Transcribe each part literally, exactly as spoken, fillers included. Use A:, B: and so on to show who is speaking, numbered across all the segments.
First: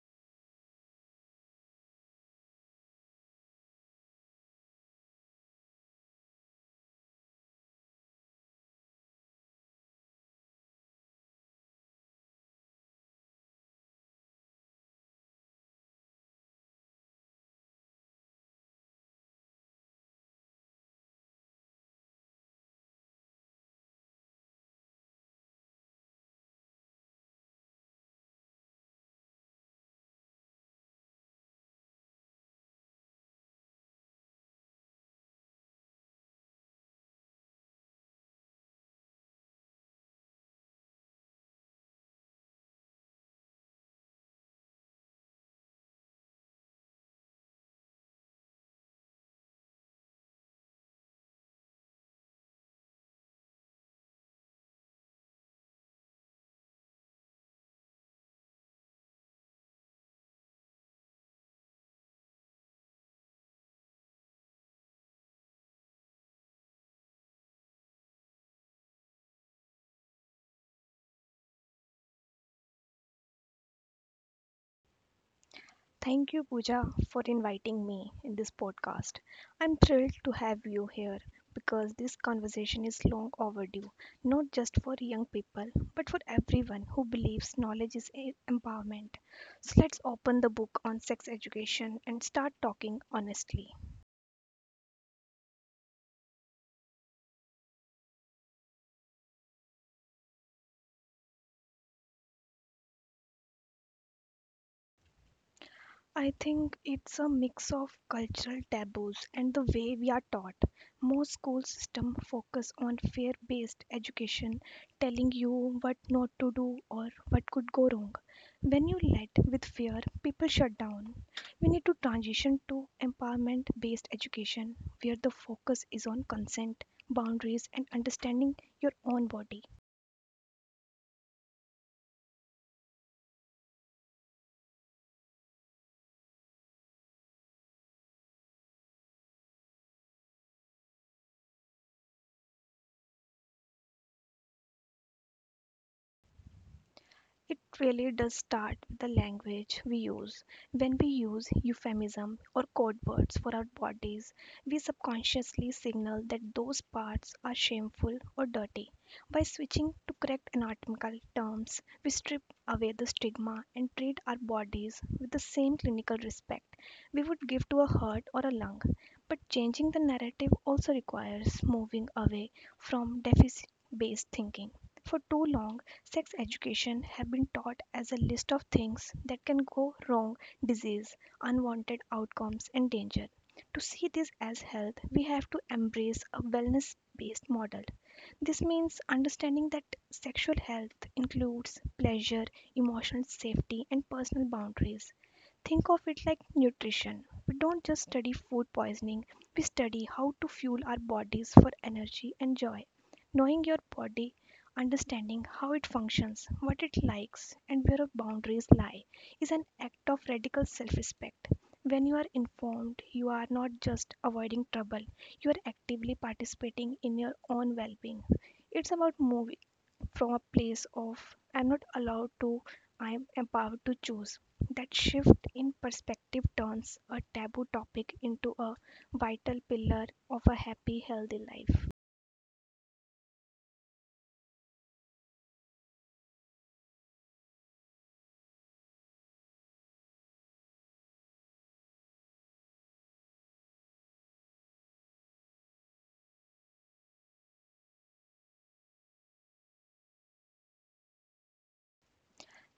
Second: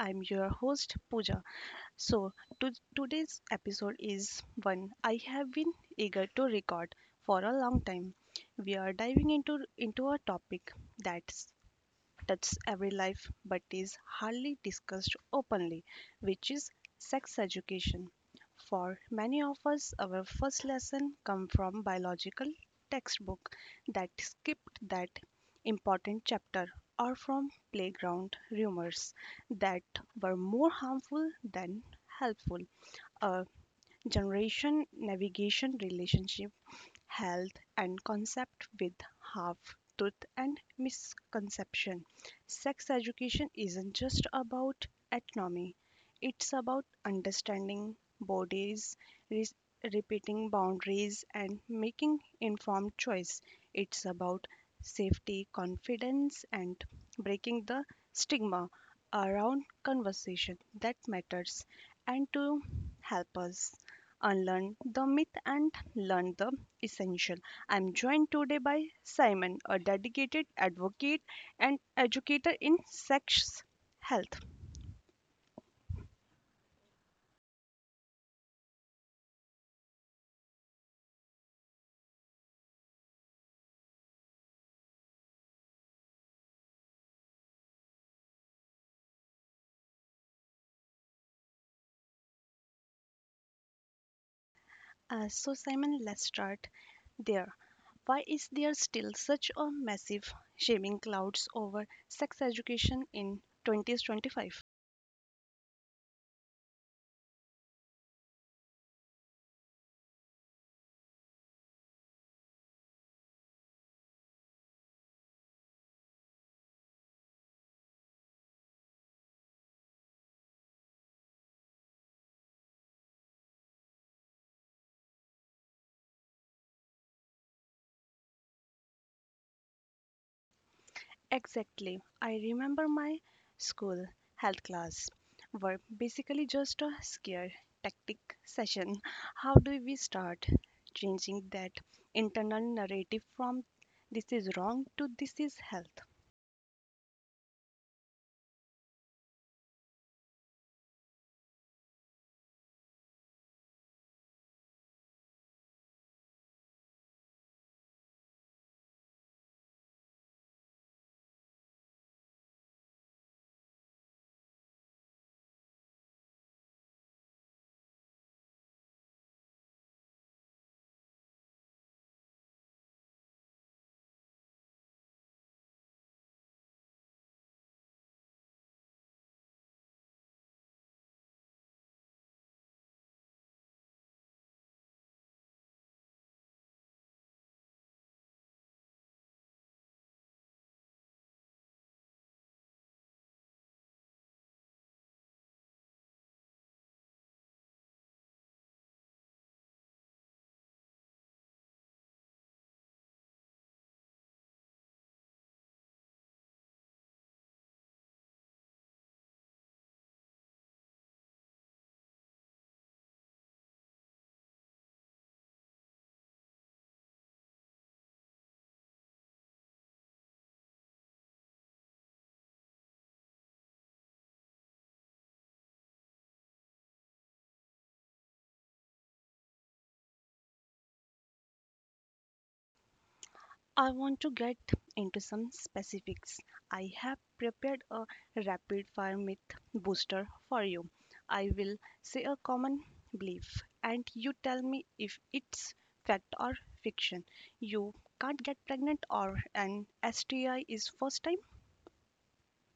A: I'm your host Pooja. So, to, today's episode is one I have been eager to record for a long time. We are diving into into a topic that touches every life but is hardly discussed openly, which is sex education. For many of us, our first lesson come from biological textbook that skipped that important chapter or from playground rumors that were more harmful than helpful. A generation navigation relationship health and concept with half truth and misconception. Sex education isn't just about anatomy, it's about understanding bodies, re- repeating boundaries, and making informed choice. It's about safety, confidence, and breaking the stigma around conversation that matters and to help us unlearn the myth and learn the essential. I'm joined today by Simon, a dedicated advocate and educator in sex health.
B: Thank you, Pooja, for inviting me in this podcast. I'm thrilled to have you here because this conversation is long overdue, not just for young people, but for everyone who believes knowledge is e- empowerment. So let's open the book on sex education and start talking honestly.
A: Uh, so, Simon, let's start there. Why is there still such a massive shaming clouds over sex education in twenty twenty-five?
B: I think it's a mix of cultural taboos and the way we are taught. Most school systems focus on fear-based education, telling you what not to do or what could go wrong. When you lead with fear, people shut down. We need to transition to empowerment-based education, where the focus is on consent, boundaries, and understanding your own body.
A: Exactly. I remember my school health class were basically just a scare tactic session. How do we start changing that internal narrative from this is wrong to this is health?
B: It really does start with the language we use. When we use euphemism or code words for our bodies, we subconsciously signal that those parts are shameful or dirty. By switching to correct anatomical terms, we strip away the stigma and treat our bodies with the same clinical respect we would give to a heart or a lung. But changing the narrative also requires moving away from deficit based thinking. For too long, sex education have been taught as a list of things that can go wrong, disease, unwanted outcomes and danger. To see this as health, we have to embrace a wellness based model. This means understanding that sexual health includes pleasure, emotional safety, and personal boundaries. Think of it like nutrition. We don't just study food poisoning, we study how to fuel our bodies for energy and joy. Knowing your body, understanding how it functions, what it likes, and where our boundaries lie is an act of radical self respect. When you are informed, you are not just avoiding trouble, you are actively participating in your own well being. It's about moving from a place of I'm not allowed to, I'm empowered to choose. That shift in perspective turns a taboo topic into a vital pillar of a happy, healthy life.
A: I want to get into some specifics. I have prepared a rapid fire myth booster for you. I will say a common belief and you tell me if it's fact or fiction. You can't get pregnant or an S T I is first time.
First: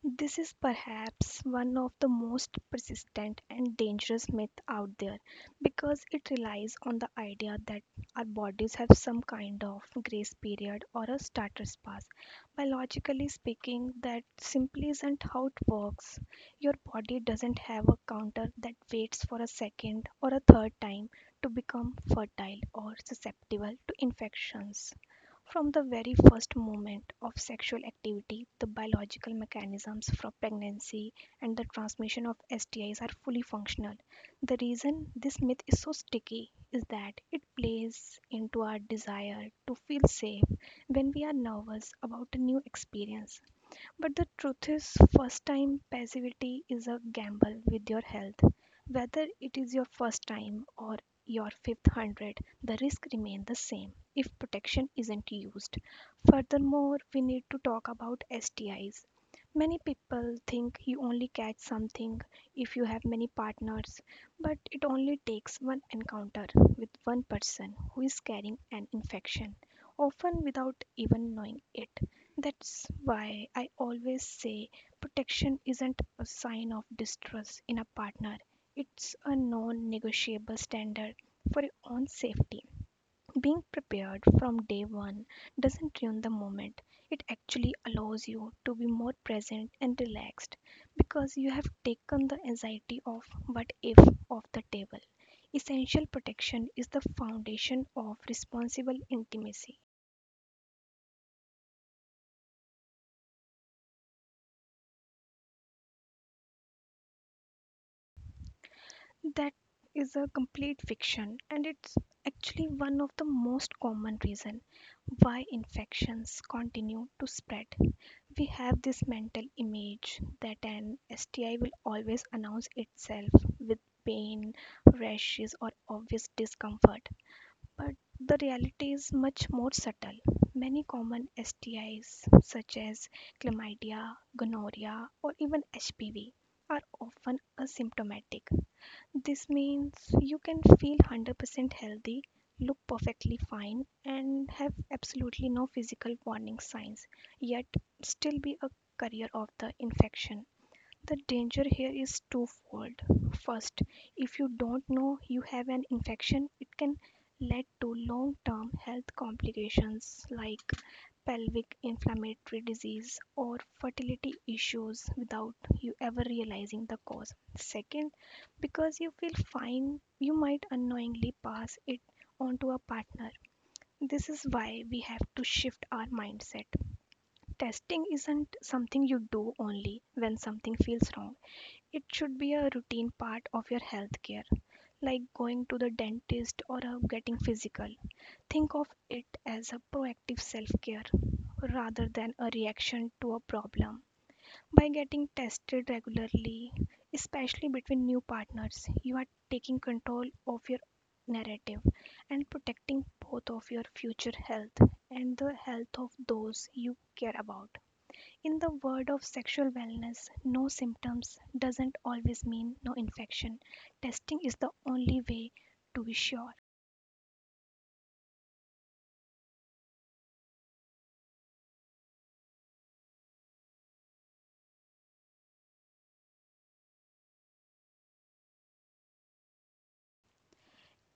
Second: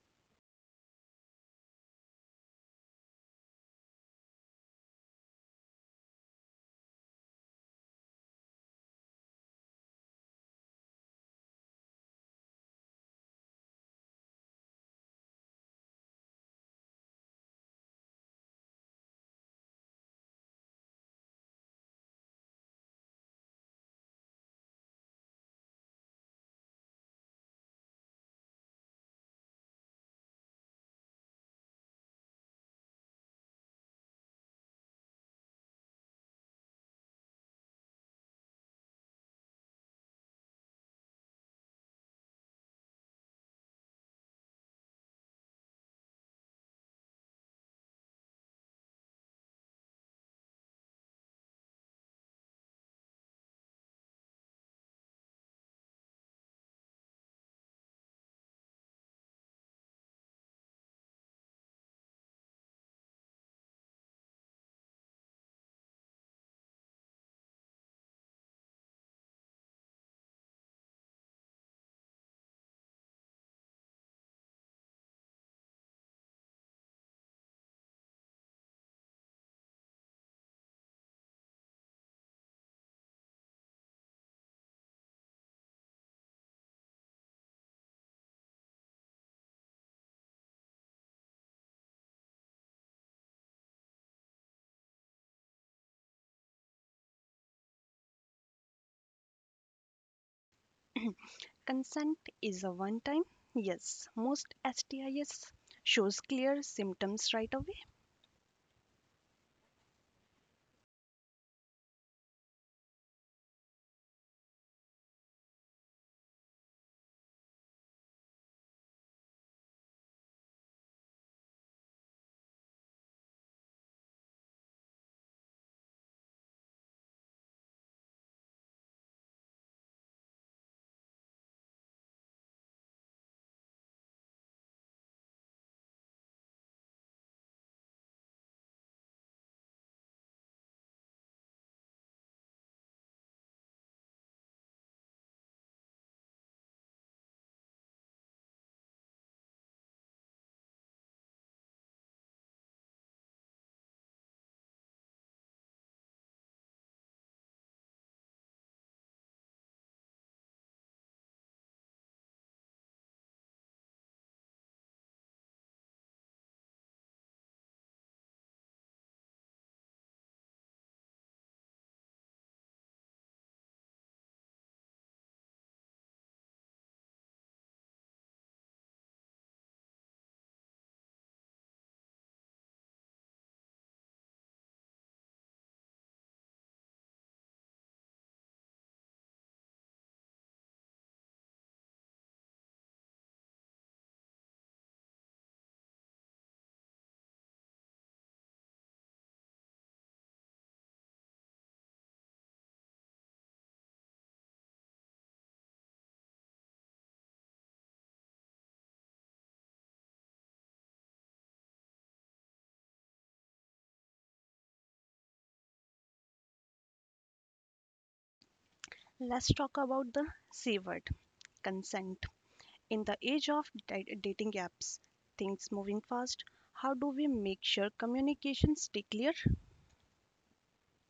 B: This is perhaps one of the most persistent and dangerous myths out there because it relies on the idea that our bodies have some kind of grace period or a starter's pass. Biologically speaking, that simply isn't how it works. Your body doesn't have a counter that waits for a second or a third time to become fertile or susceptible to infections. From the very first moment of sexual activity, the biological mechanisms from pregnancy and the transmission of S T Is are fully functional. The reason this myth is so sticky is that it plays into our desire to feel safe when we are nervous about a new experience. But the truth is, first time passivity is a gamble with your health. Whether it is your first time or your fifth hundred, the risk remains the same if protection isn't used. Furthermore, we need to talk about S T Is. Many people think you only catch something if you have many partners, but it only takes one encounter with one person who is carrying an infection, often without even knowing it. That's why I always say protection isn't a sign of distrust in a partner. It's a non negotiable standard for your own safety. Being prepared from day one doesn't ruin the moment. It actually allows you to be more present and relaxed because you have taken the anxiety of what if off the table. Essential protection is the foundation of responsible intimacy.
A: Consent is a one time. Yes, most S T Is shows clear symptoms right away.
B: That is a complete fiction, and it's actually one of the most common reason why infections continue to spread. We have this mental image that an S T I will always announce itself with pain, rashes, or obvious discomfort. But the reality is much more subtle. Many common S T Is, such as chlamydia, gonorrhea, or even H P V, are often asymptomatic. This means you can feel one hundred percent healthy, look perfectly fine, and have absolutely no physical warning signs, yet still be a carrier of the infection. The danger here is twofold. First, if you don't know you have an infection, it can lead to long term health complications like pelvic inflammatory disease or fertility issues without you ever realizing the cause. Second, because you feel fine, you might unknowingly pass it on to a partner. This is why we have to shift our mindset. Testing isn't something you do only when something feels wrong. It should be a routine part of your health care, like going to the dentist or uh, getting physical. Think of it as a proactive self care rather than a reaction to a problem. By getting tested regularly, especially between new partners, you are taking control of your narrative and protecting both of your future health and the health of those you care about. In the world of sexual wellness, no symptoms doesn't always mean no infection. Testing is the only way to be sure.
A: Let's talk about the C word consent. In the age of di- dating apps, things moving fast, how do we make sure communication stay clear?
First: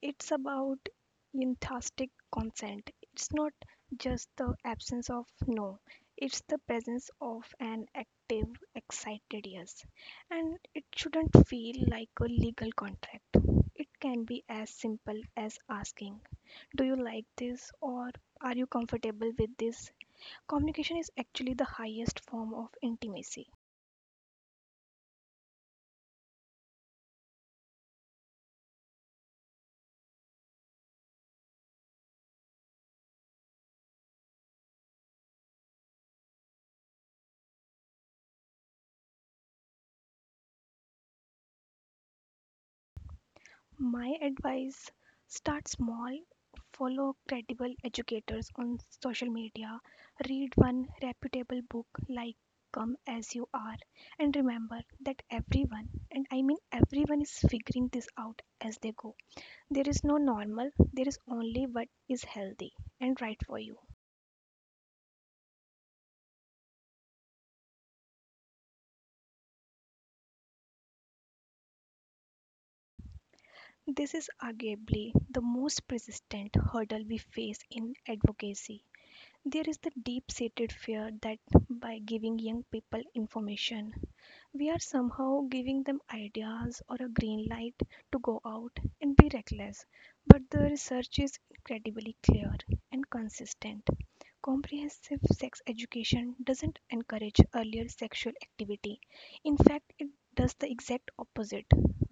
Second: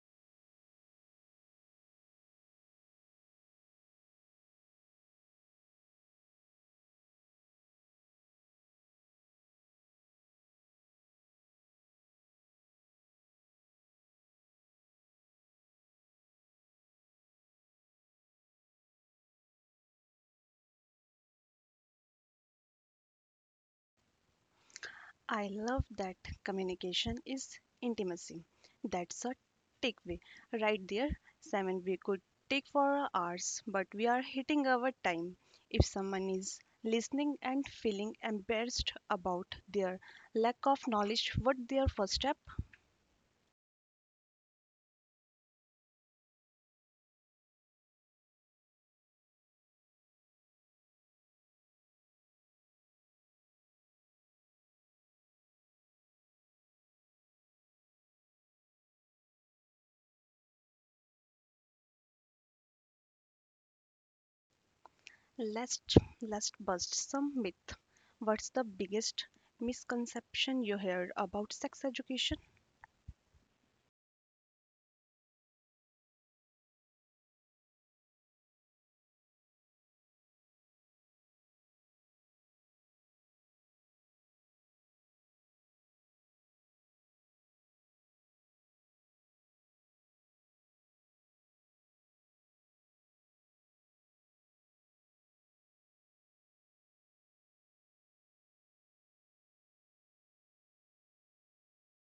B: It's about enthusiastic consent. It's not just the absence of no, it's the presence of an active, excited yes. And it shouldn't feel like a legal contract. It can be as simple as asking, do you like this? Or are you comfortable with this? Communication is actually the highest form of intimacy.
A: I love that communication is intimacy. That's a takeaway right there. Simon, we could take for hours, but we are hitting our time. If someone is listening and feeling embarrassed about their lack of knowledge, what their first step?
B: My advice, start small, follow credible educators on social media, read one reputable book like Come As You Are, and remember that everyone, and I mean everyone, is figuring this out as they go. There is no normal, there is only what is healthy and right for you.
A: Let's let's bust some myth. What's the biggest misconception you heard about sex education?
B: This is arguably the most persistent hurdle we face in advocacy. There is the deep seated fear that by giving young people information, we are somehow giving them ideas or a green light to go out and be reckless. But the research is incredibly clear and consistent. Comprehensive sex education doesn't encourage earlier sexual activity. In fact, it does the exact opposite.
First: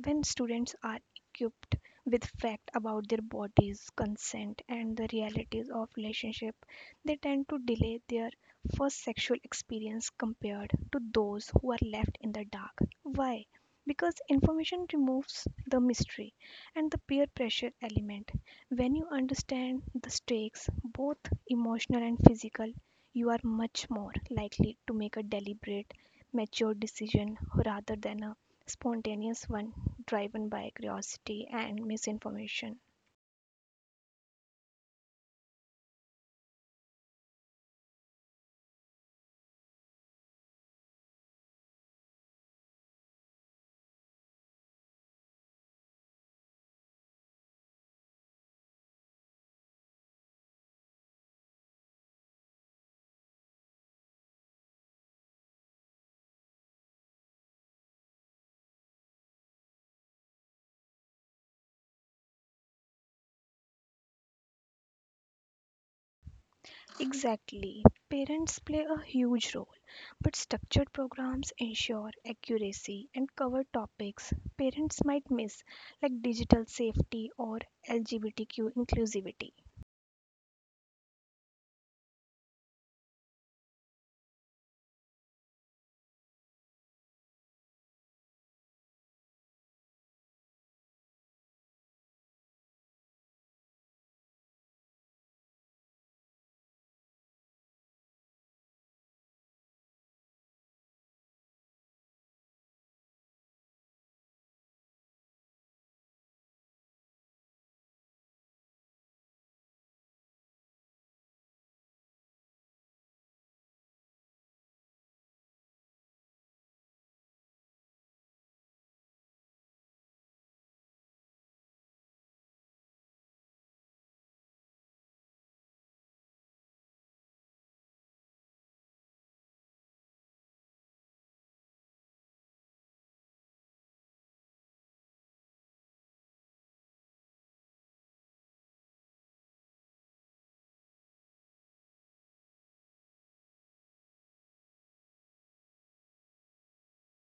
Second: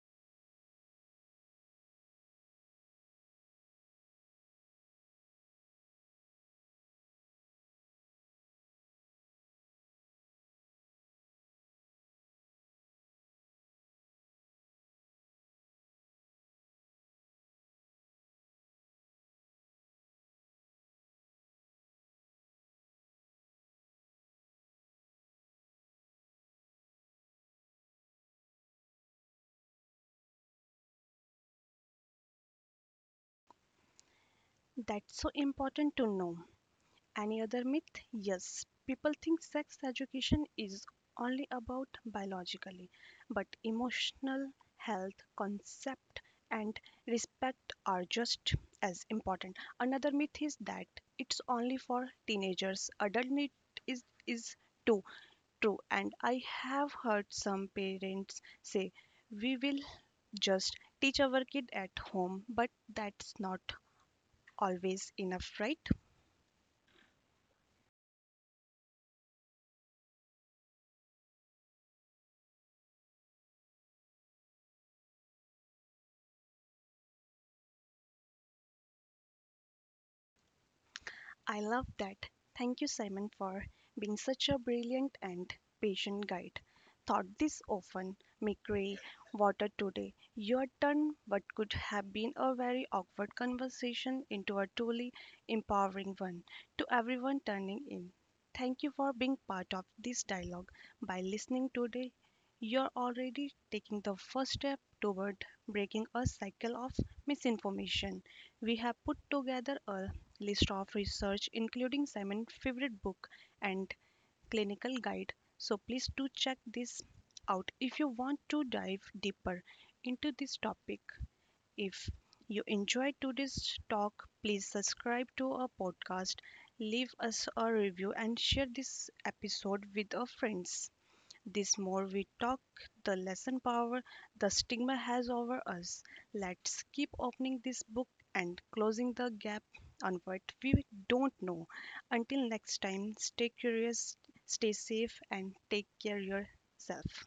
B: When students are equipped with facts about their bodies, consent, and the realities of relationship, they tend to delay their first sexual experience compared to those who are left in the dark. Why? Because information removes the mystery and the peer pressure element. When you understand the stakes, both emotional and physical, you are much more likely to make a deliberate, mature decision rather than a spontaneous one driven by curiosity and misinformation.
A: That's so important to know. Any other myth? Yes, people think sex education is only about biologically, but emotional health concept and respect are just as important. Another myth is that it's only for teenagers. Adult need is is too True, and I have heard some parents say, we will just teach our kid at home, but that's not always enough, right?
B: Exactly. Parents play a huge role, but structured programs ensure accuracy and cover topics parents might miss, like digital safety or L G B T Q inclusivity.
A: I love that. Thank you, Simon, for being such a brilliant and patient guide. Thought this often may gray water today. Your turn, what could have been a very awkward conversation into a truly empowering one to everyone turning in. Thank you for being part of this dialogue. By listening today, you're already taking the first step toward breaking a cycle of misinformation. We have put together a list of research, including Simon's favorite book and clinical guide. So please do check this out if you want to dive deeper into this topic. If you enjoyed today's talk, please subscribe to our podcast, leave us a review, and share this episode with our friends. This more we talk, the lesson power the stigma has over us. Let's keep opening this book and closing the gap on what we don't know. Until next time, stay curious, stay safe, and take care yourself.